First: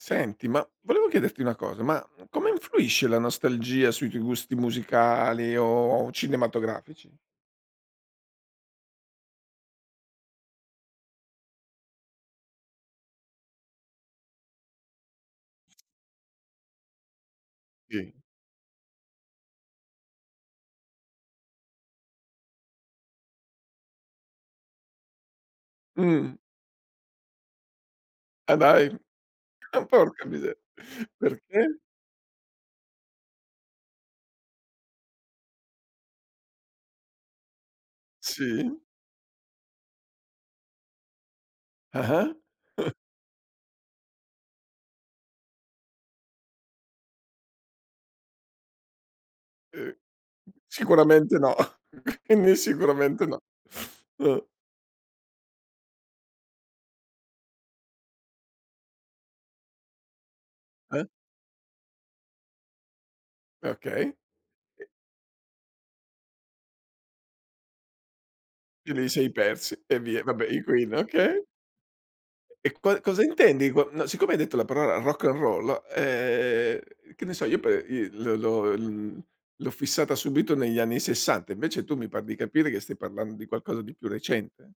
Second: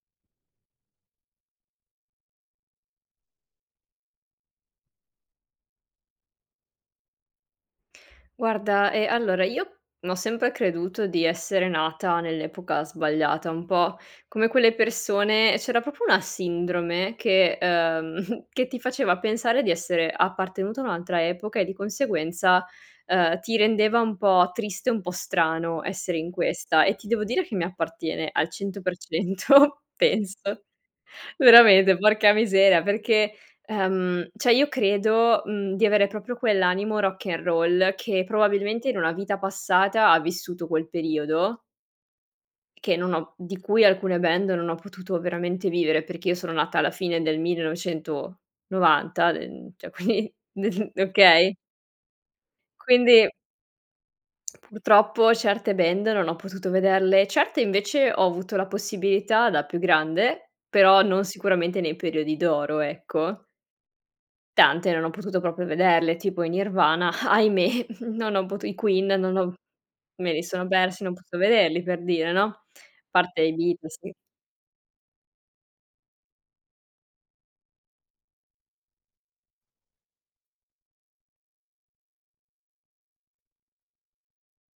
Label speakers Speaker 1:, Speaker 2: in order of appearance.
Speaker 1: Senti, ma volevo chiederti una cosa, ma come influisce la nostalgia sui tuoi gusti musicali o cinematografici?
Speaker 2: Guarda, ehm, allora io ho sempre creduto di essere nata nell'epoca sbagliata, un po' come quelle persone c'era proprio una sindrome che
Speaker 1: Sì.
Speaker 2: uhm, che ti faceva pensare di essere appartenuta a un'altra epoca e di conseguenza, ehm, ti rendeva un po' triste, un po' strano essere in
Speaker 1: Mh.
Speaker 2: questa. E ti devo dire che mi appartiene al
Speaker 1: Ah
Speaker 2: cento
Speaker 1: dai.
Speaker 2: per cento
Speaker 1: Oh porca
Speaker 2: penso.
Speaker 1: miser perchè?
Speaker 2: Veramente, porca miseria, perché, ehm, cioè io credo, mhmm, di avere proprio quell'animo rock n'roll, che
Speaker 1: Sì.
Speaker 2: probabilmente in una vita passata ha vissuto quel periodo
Speaker 1: Ah-ah.
Speaker 2: che non ho di cui alcune band non ho potuto veramente vivere. Perché io sono nata alla fine del 1990, d ehm, cioè
Speaker 1: Eh.
Speaker 2: quindi nel
Speaker 1: Sicuramente no
Speaker 2: okay?
Speaker 1: quindi sicuramente
Speaker 2: Quindi
Speaker 1: no. Uh.
Speaker 2: purtroppo certe band non ho potuto vederle. Certe invece ho avuto la possibilità da più grande, però
Speaker 1: Eh.
Speaker 2: non sicuramente nei periodi d'oro, ecco.
Speaker 1: Eh okay. E
Speaker 2: Tante non ho potuto proprio vederle, tipo i Nirvana, ahimè, non ho potu i
Speaker 1: Te
Speaker 2: Queen
Speaker 1: li sei
Speaker 2: non ho
Speaker 1: persi e via,
Speaker 2: me li
Speaker 1: vabbè i
Speaker 2: sono
Speaker 1: Queen,
Speaker 2: persi, non ho potuto
Speaker 1: okay.
Speaker 2: vederli per dire, no, a
Speaker 1: E e qua cosa
Speaker 2: parte i
Speaker 1: intendi
Speaker 2: video,
Speaker 1: con
Speaker 2: sì.
Speaker 1: siccome hai detto la parola rock n'roll, ehm, che ne so, io pe il l'ho l'ho l l'ho fissata subito negli anni '60, invece tu mi par di capire che stai parlando di qualcosa di più recente?